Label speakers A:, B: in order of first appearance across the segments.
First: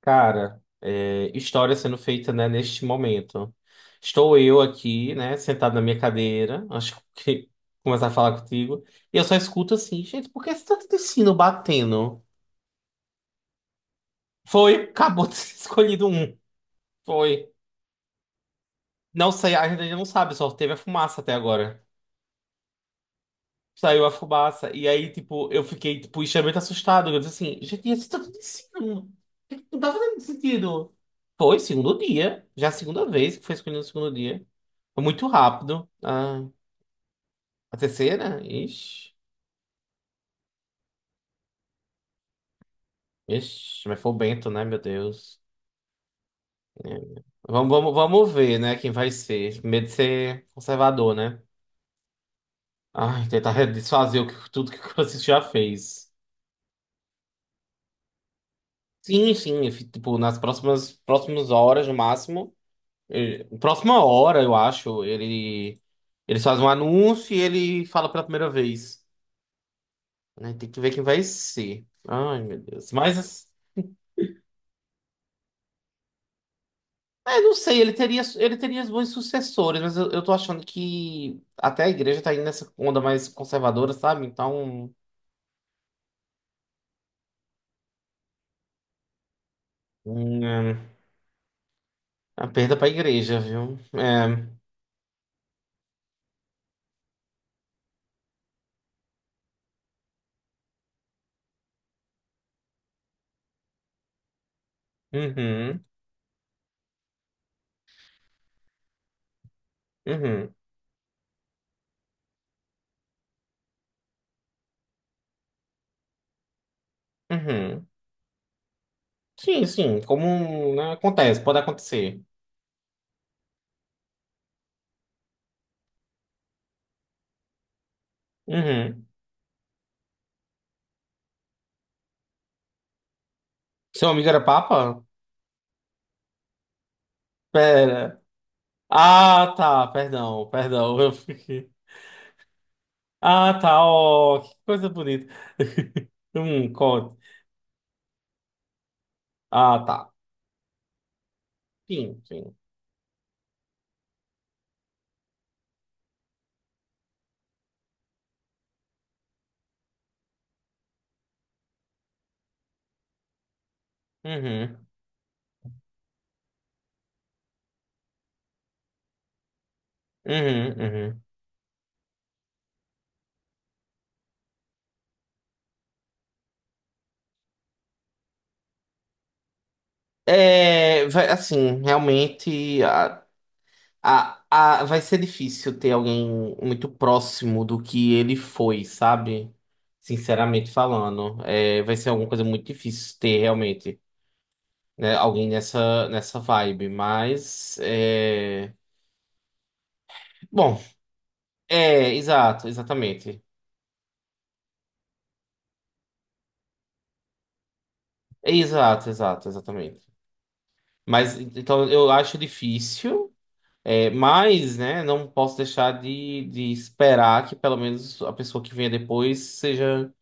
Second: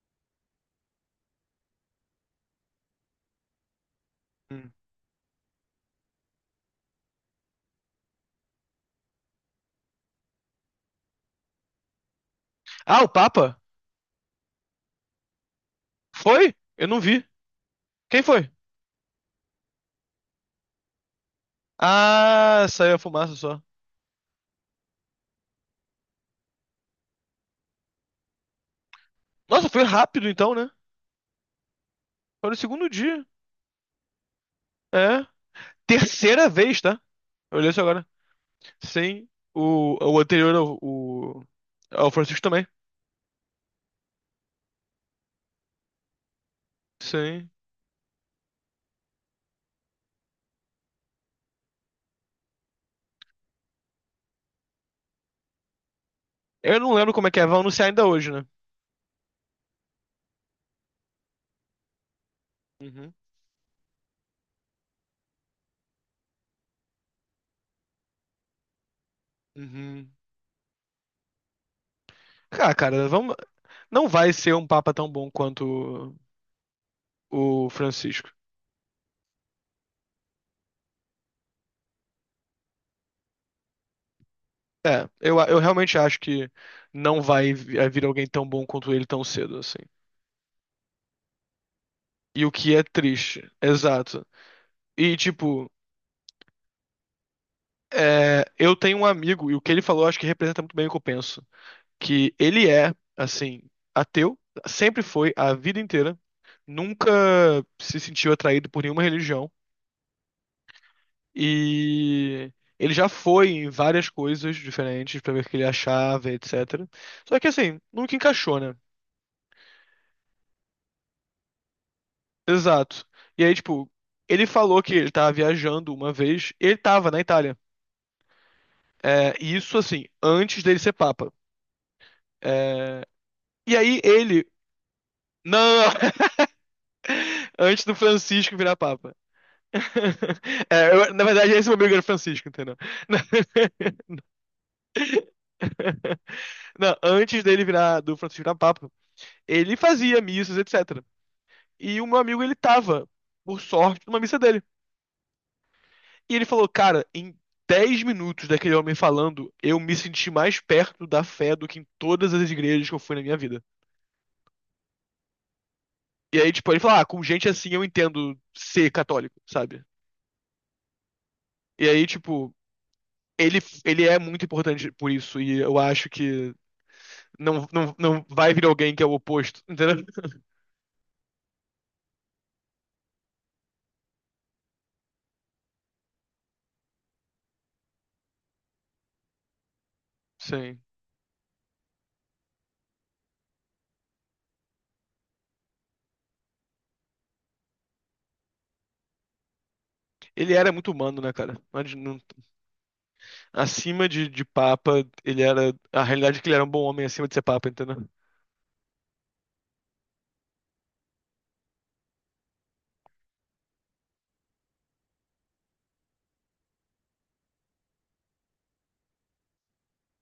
A: Cara, é, história sendo feita, né, neste momento. Estou eu
B: Hum.
A: aqui, né, sentado na minha cadeira, acho que começar a falar contigo, e eu só escuto assim, gente, por que esse tanto de sino batendo?
B: Ah, o Papa?
A: Foi, acabou de ser escolhido um.
B: Foi? Eu não vi.
A: Foi.
B: Quem foi?
A: Não sei, a gente ainda não sabe, só teve a fumaça até agora.
B: Ah, saiu a fumaça só.
A: Saiu a fumaça. E aí, tipo, eu fiquei, tipo, extremamente assustado. Eu disse assim, gente, isso tá acontecendo.
B: Nossa,
A: Não
B: foi
A: tá fazendo
B: rápido então, né?
A: sentido. Foi segundo dia.
B: Foi no
A: Já a
B: segundo
A: segunda
B: dia.
A: vez que foi escolhido no segundo dia. Foi
B: É.
A: muito rápido. Ah,
B: Terceira vez, tá? Eu olhei
A: a
B: isso agora.
A: terceira? Ixi.
B: Sim. O anterior, o o, Francisco também.
A: Ixi, mas foi o Bento, né? Meu Deus. É.
B: Sim.
A: Vamos ver, né? Quem vai ser. Medo de ser conservador, né? Ai, tentar desfazer tudo que o Francisco já fez.
B: Eu não lembro como é que é. Vão anunciar ainda hoje, né?
A: Sim, sim. Tipo, nas próximas horas, no máximo.
B: Uhum.
A: Próxima hora, eu acho, eles fazem um anúncio e ele fala pela primeira vez.
B: Uhum.
A: Né? Tem que ver quem vai ser. Ai, meu
B: Ah,
A: Deus.
B: cara, vamos...
A: Mas,
B: não vai ser um papa tão bom quanto
A: é, não
B: o
A: sei,
B: Francisco.
A: ele teria bons sucessores, mas eu tô achando que até a igreja tá indo nessa onda mais conservadora, sabe? Então,
B: É, eu realmente acho que não vai vir alguém tão bom quanto ele tão cedo, assim.
A: é,
B: E
A: a
B: o que
A: perda
B: é
A: pra igreja,
B: triste.
A: viu?
B: Exato.
A: É,
B: E, tipo, é, eu tenho um amigo, e o que ele falou acho que representa muito bem o que eu penso. Que ele é, assim, ateu, sempre foi a vida
A: uhum,
B: inteira, nunca se sentiu atraído por nenhuma religião.
A: uhum,
B: E ele já foi em várias coisas diferentes pra ver o que ele achava, etc. Só que, assim,
A: uhum.
B: nunca encaixou, né?
A: Sim, sim, como, né, acontece, pode acontecer.
B: Exato. E aí, tipo, ele falou que ele tava viajando uma vez, ele tava na Itália.
A: Uhum.
B: É, e isso, assim, antes dele ser papa. É, e aí
A: Seu amigo era
B: ele.
A: papa?
B: Não! Antes do
A: Pera.
B: Francisco virar papa.
A: Ah, tá, perdão,
B: É,
A: perdão. Eu
B: na verdade, esse
A: fiquei.
B: meu amigo era o Francisco, entendeu?
A: Ah, tá, ó, que coisa bonita.
B: Não,
A: Conte.
B: antes dele virar do Francisco virar papa, ele
A: Ah, tá.
B: fazia missas, etc. E o meu
A: Sim,
B: amigo, ele
A: sim.
B: tava, por sorte, numa missa dele. E ele falou, cara, em 10 minutos daquele homem falando, eu me senti mais perto da fé do que em todas as igrejas que eu fui na minha vida.
A: Uhum,
B: E aí, tipo, ele fala, ah, com gente assim eu entendo ser católico, sabe?
A: uhum, uhum.
B: E aí, tipo, ele é muito importante por isso, e eu acho que não vai vir alguém que é o oposto, entendeu?
A: É, vai, assim, realmente a, vai ser difícil ter alguém muito próximo do que ele foi, sabe? Sinceramente
B: Sim.
A: falando. É, vai ser alguma coisa muito difícil ter realmente, né, alguém nessa vibe, mas. É...
B: Ele era
A: Bom.
B: muito humano, né, cara?
A: É, exato, exatamente.
B: Acima de papa, ele era. A realidade é que ele era um bom homem acima de ser papa, entendeu?
A: É, exato, exato, exatamente. Mas então eu acho difícil, é, mas né, não posso deixar de esperar que pelo menos a pessoa que venha depois seja,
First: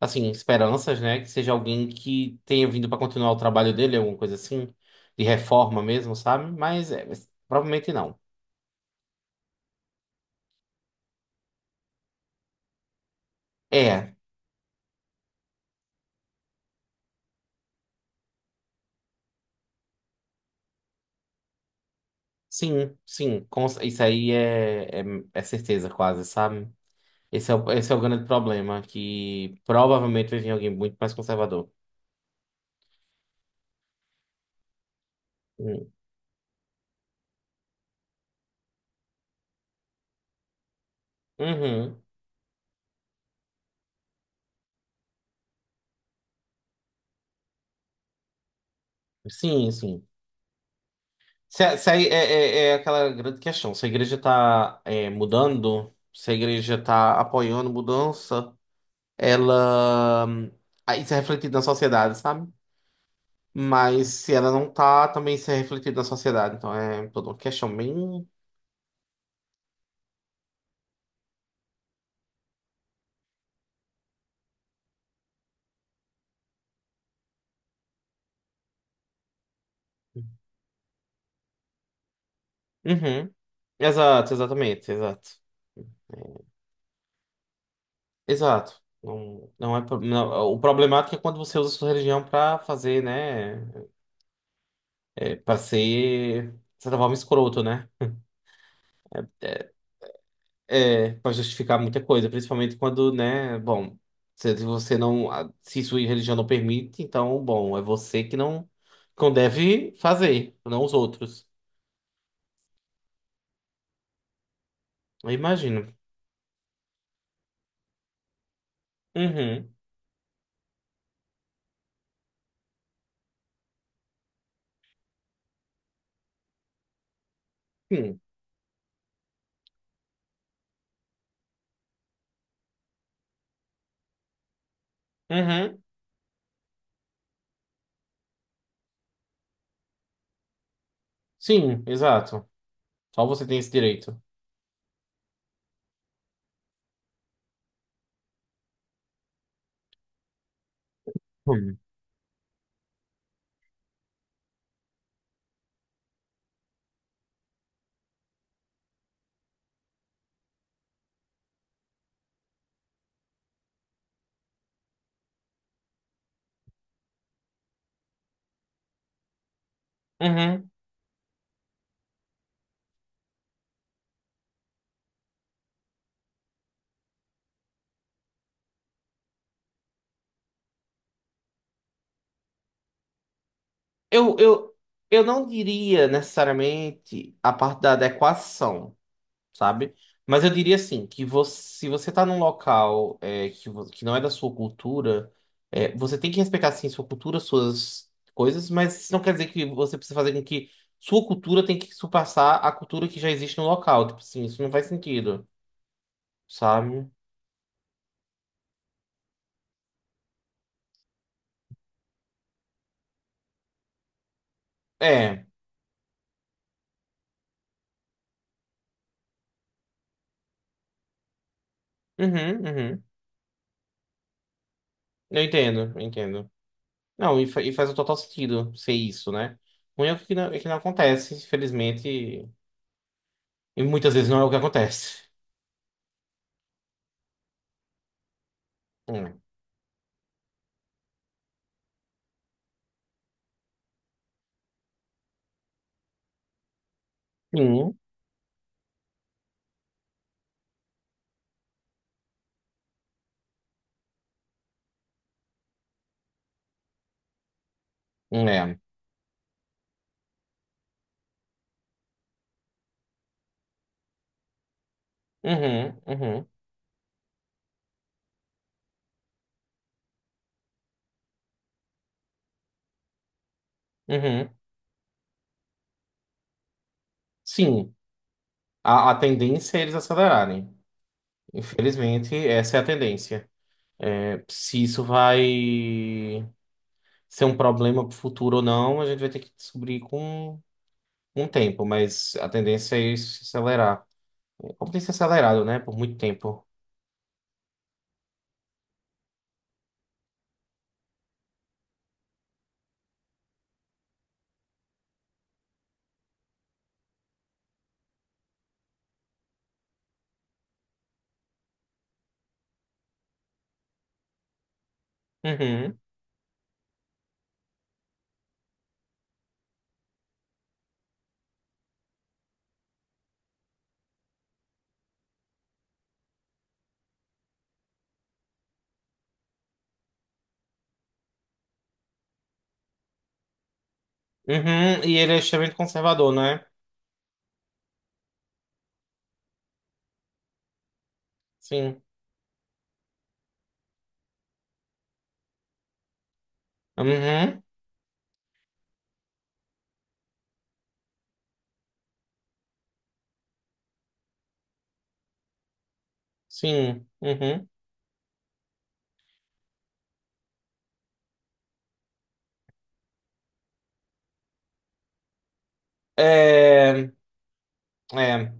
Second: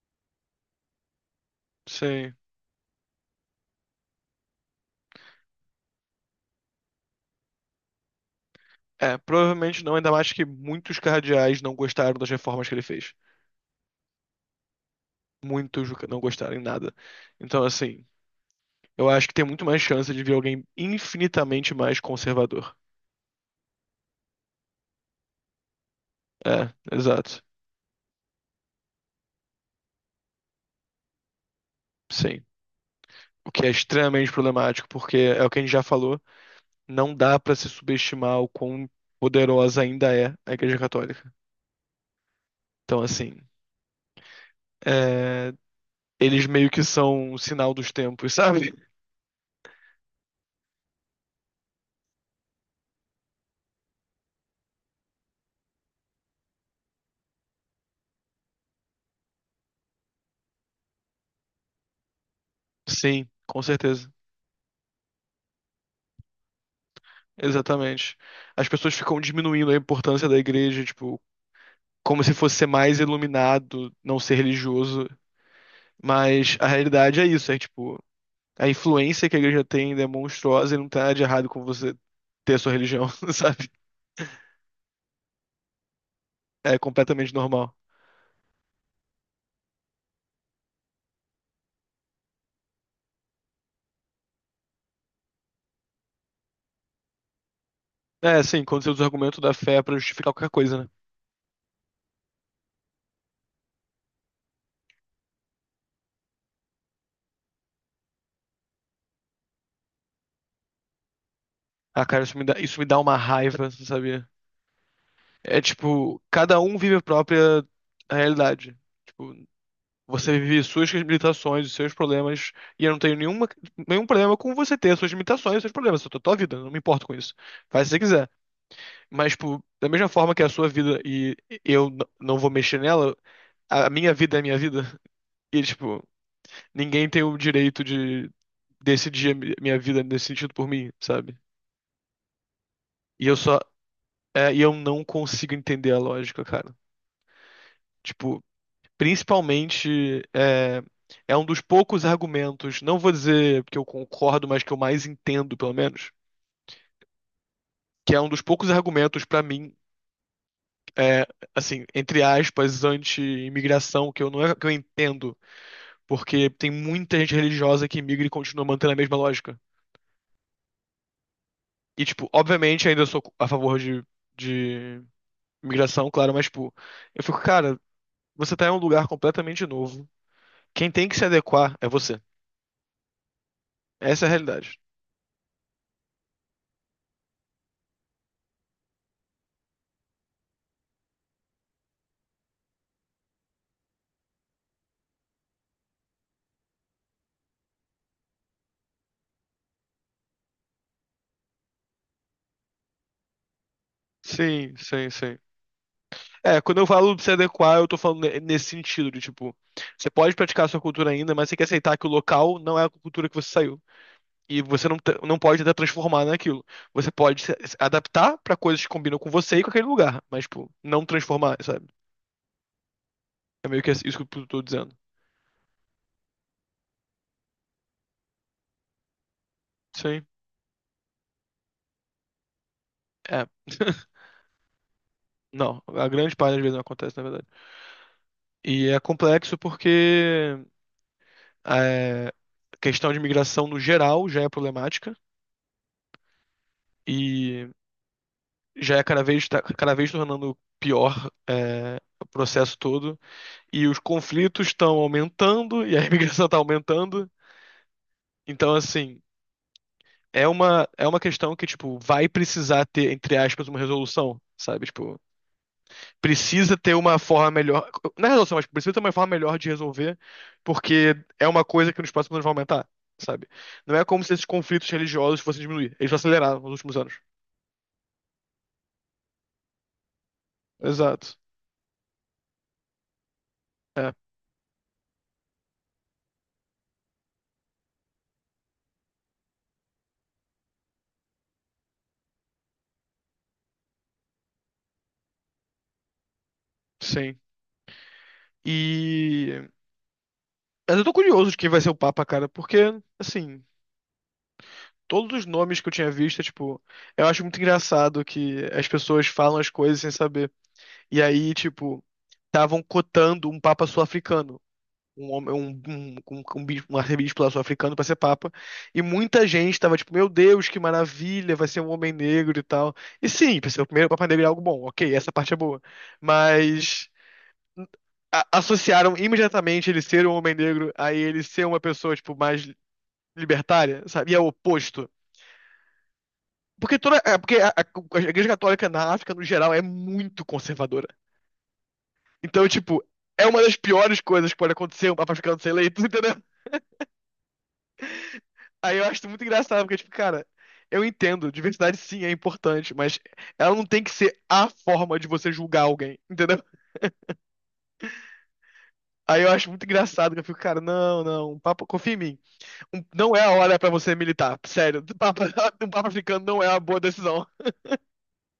A: assim, esperanças, né? Que seja alguém
B: Sim.
A: que tenha vindo para continuar o trabalho dele, alguma coisa assim, de reforma mesmo, sabe? Mas, é, mas provavelmente não.
B: É, provavelmente não, ainda mais que muitos cardeais não gostaram das reformas que ele fez.
A: É,
B: Muitos não gostaram em nada. Então, assim. Eu acho que tem muito mais chance de vir alguém infinitamente mais conservador.
A: sim, sim, isso aí é certeza quase, sabe?
B: É, exato.
A: Esse é o grande problema, que provavelmente vai vir alguém muito mais conservador.
B: Sim. O que é extremamente problemático, porque é o que a gente já
A: Hum.
B: falou, não dá pra se subestimar o quão poderosa ainda é a Igreja Católica.
A: Uhum.
B: Então, assim, é, eles meio que são o sinal dos tempos, sabe?
A: Sim, sim. Se a- é, é, É aquela grande questão. Se a igreja está mudando, se a igreja está apoiando mudança, ela. Hum, aí isso é refletido na sociedade, sabe?
B: Sim, com
A: Mas
B: certeza.
A: se ela não tá, também isso é refletido na sociedade. Então é toda uma questão
B: Exatamente.
A: bem.
B: As pessoas ficam diminuindo a importância da igreja, tipo, como se fosse ser mais iluminado, não ser religioso. Mas a realidade é isso, é tipo, a influência que a igreja tem é monstruosa e não tem nada de errado com você ter a sua religião,
A: Uhum.
B: sabe?
A: Exato, exatamente, exato.
B: É completamente normal.
A: Exato. Não, não é, o problemático é quando você usa a sua religião pra fazer, né? É, para ser, de certa forma, escroto, né?
B: É, assim, quando você usa o argumento da fé pra justificar qualquer coisa, né?
A: É, para justificar muita coisa, principalmente quando, né? Bom, se você não, a- se sua religião não permite, então, bom, é você que não deve fazer, não os outros.
B: Ah, cara, isso me dá uma raiva, você sabia?
A: Eu
B: É
A: imagino.
B: tipo, cada um vive a própria realidade. Tipo,
A: Uhum.
B: você vive suas limitações, os seus problemas, e eu não tenho nenhuma, nenhum problema com você ter as suas limitações, os seus problemas, a tua vida, eu não me importo com isso. Faz se você
A: Sim.
B: quiser. Mas, tipo, da mesma forma que a sua vida e não vou mexer nela, a minha vida é a minha vida. E,
A: Uhum.
B: tipo, ninguém tem o direito de decidir a minha vida nesse sentido por mim, sabe?
A: Sim, exato. Só
B: E eu
A: você tem
B: só,
A: esse direito.
B: é, e eu não consigo entender a lógica, cara. Tipo, principalmente, é, é um dos
A: Hum.
B: poucos argumentos, não vou dizer que eu concordo, mas que eu mais entendo, pelo menos, que é um dos poucos argumentos pra mim, é, assim, entre aspas, anti-imigração, que eu não é que eu entendo, porque tem muita gente religiosa que imigra e continua mantendo a mesma lógica.
A: Uhum.
B: E, tipo, obviamente ainda sou a favor de imigração, claro, mas, tipo, eu fico, cara, você tá em um lugar completamente novo. Quem tem que se adequar é você. Essa é a
A: Eu, eu,
B: realidade.
A: eu não diria necessariamente a parte da adequação, sabe? Mas eu diria assim, que você, se você tá num local é, que não é da sua cultura, é, você tem que respeitar sim sua cultura, suas coisas, mas isso não quer dizer que você precisa fazer com que sua cultura tem que surpassar a cultura que já existe no local. Tipo assim, isso não
B: Sim,
A: faz
B: sim, sim.
A: sentido,
B: É, quando eu
A: sabe?
B: falo de se adequar, eu tô falando nesse sentido, de tipo, você pode praticar a sua cultura ainda, mas você tem que aceitar que o local não é a cultura que você saiu. E você não, te- não
A: É.
B: pode tentar transformar naquilo. Você pode se adaptar pra coisas que combinam com você e com aquele lugar, mas, tipo, não transformar, sabe?
A: Uhum, uhum.
B: É meio que isso que eu tô dizendo.
A: Eu entendo, eu entendo. Não, e, e faz o total sentido ser isso, né? O único
B: Sim.
A: que não, é que não acontece, infelizmente,
B: É.
A: e muitas vezes não é o que acontece.
B: Não, a grande parte das vezes não acontece, na verdade. E é
A: Hum.
B: complexo porque é, a questão de imigração no geral já é problemática. E
A: Sim,
B: já é cada vez, tá cada vez tornando pior, o processo todo. E os conflitos estão aumentando e a imigração está aumentando. Então,
A: é.
B: assim, é uma questão que, tipo, vai precisar ter, entre aspas, uma resolução, sabe? Tipo,
A: Uhum, uhum,
B: precisa ter uma forma melhor. Não é resolução, mas tipo, precisa ter uma forma melhor de resolver, porque é uma coisa que nos próximos anos vai aumentar. Sabe? Não é como se esses
A: uhum.
B: conflitos religiosos fossem diminuir. Eles aceleraram nos últimos anos.
A: Sim, a tendência é eles acelerarem.
B: Exato.
A: Infelizmente, essa é a tendência.
B: É,
A: Se isso vai ser um problema pro futuro ou não, a gente vai ter que descobrir com um tempo, mas a tendência é isso se acelerar. É. Como tem se acelerado, né? Por muito tempo.
B: sim. E mas eu tô curioso de quem vai ser o Papa, cara, porque, assim, todos os nomes que eu tinha visto, é, tipo, eu acho muito engraçado que as pessoas falam as coisas sem saber. E aí, tipo, estavam cotando um Papa sul-africano, um homem,
A: Uhum.
B: um arcebispo lá sul-africano pra ser Papa. E muita gente tava, tipo, meu Deus, que maravilha, vai ser um homem negro e tal. E sim, pra ser o primeiro Papa negro é algo bom, ok, essa parte é boa. Mas associaram imediatamente ele ser um homem negro a ele ser uma pessoa, tipo, mais libertária, sabe? E é o
A: Uhum,
B: oposto.
A: e ele é extremamente conservador, né?
B: Porque toda, é porque a Igreja Católica na África, no geral, é muito conservadora.
A: Sim.
B: Então, tipo, é uma das piores coisas que pode acontecer um papa ficando ser eleito, entendeu?
A: Uhum,
B: Aí eu acho isso muito engraçado, porque, tipo, cara, eu entendo, diversidade sim é importante, mas ela não tem que ser a forma de você julgar alguém, entendeu?
A: sim. Uhum.
B: Aí eu acho muito engraçado, que eu fico, cara, não, não, um papa, confia em mim. Não é a hora pra você militar, sério. Um papa, um papa africano não é a boa
A: É,
B: decisão.
A: é,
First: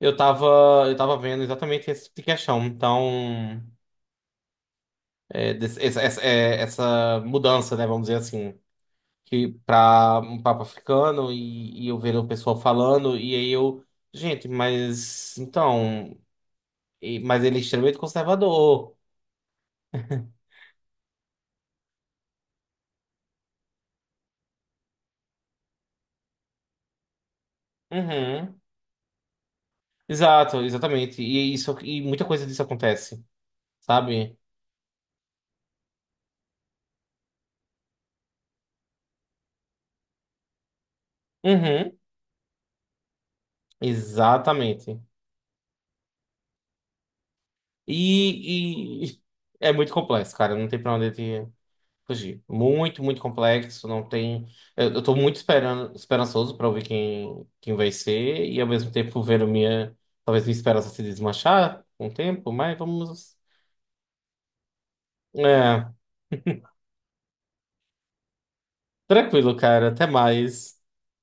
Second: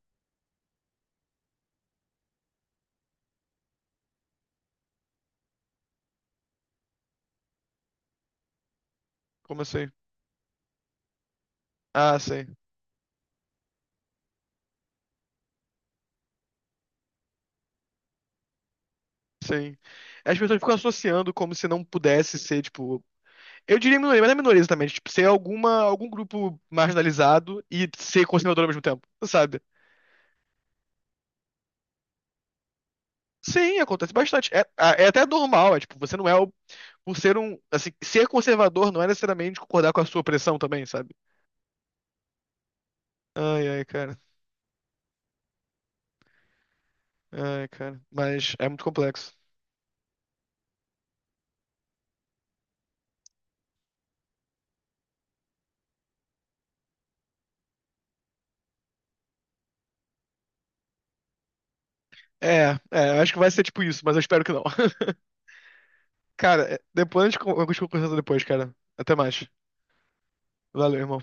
A: eu tava, eu tava vendo exatamente esse tipo de questão. Então, é, essa, é, essa mudança, né? Vamos dizer assim, que
B: Como assim?
A: para um Papa africano e eu
B: Ah,
A: vendo o
B: sim.
A: pessoal falando, e aí eu, gente, mas então, mas ele é extremamente conservador.
B: Sim. As pessoas ficam associando como se não pudesse ser, tipo. Eu diria minoria, mas não é minoria exatamente. Tipo, ser algum grupo marginalizado e ser
A: Uhum.
B: conservador ao mesmo tempo, sabe?
A: Exato, exatamente. E isso, e muita coisa disso acontece,
B: Sim, acontece
A: sabe?
B: bastante. É, é até normal, é tipo, você não é o. Por ser um. Assim, ser conservador não é necessariamente concordar com a sua opressão também, sabe?
A: Uhum.
B: Ai, ai, cara.
A: Exatamente.
B: Ai, cara. Mas é muito
A: E, e
B: complexo.
A: é muito complexo, cara. Não tem pra onde te fugir. Muito, muito complexo. Não tem. Eu tô muito esperando, esperançoso pra ouvir quem vai ser. E ao mesmo tempo vendo minha. Talvez minha esperança se desmanchar com o tempo,
B: É,
A: mas
B: é, eu acho
A: vamos.
B: que vai ser tipo isso, mas eu espero que não.
A: É,
B: Cara, é, depois eu continuo conversando depois, cara. Até mais.
A: tranquilo, cara. Até mais.
B: Valeu, irmão.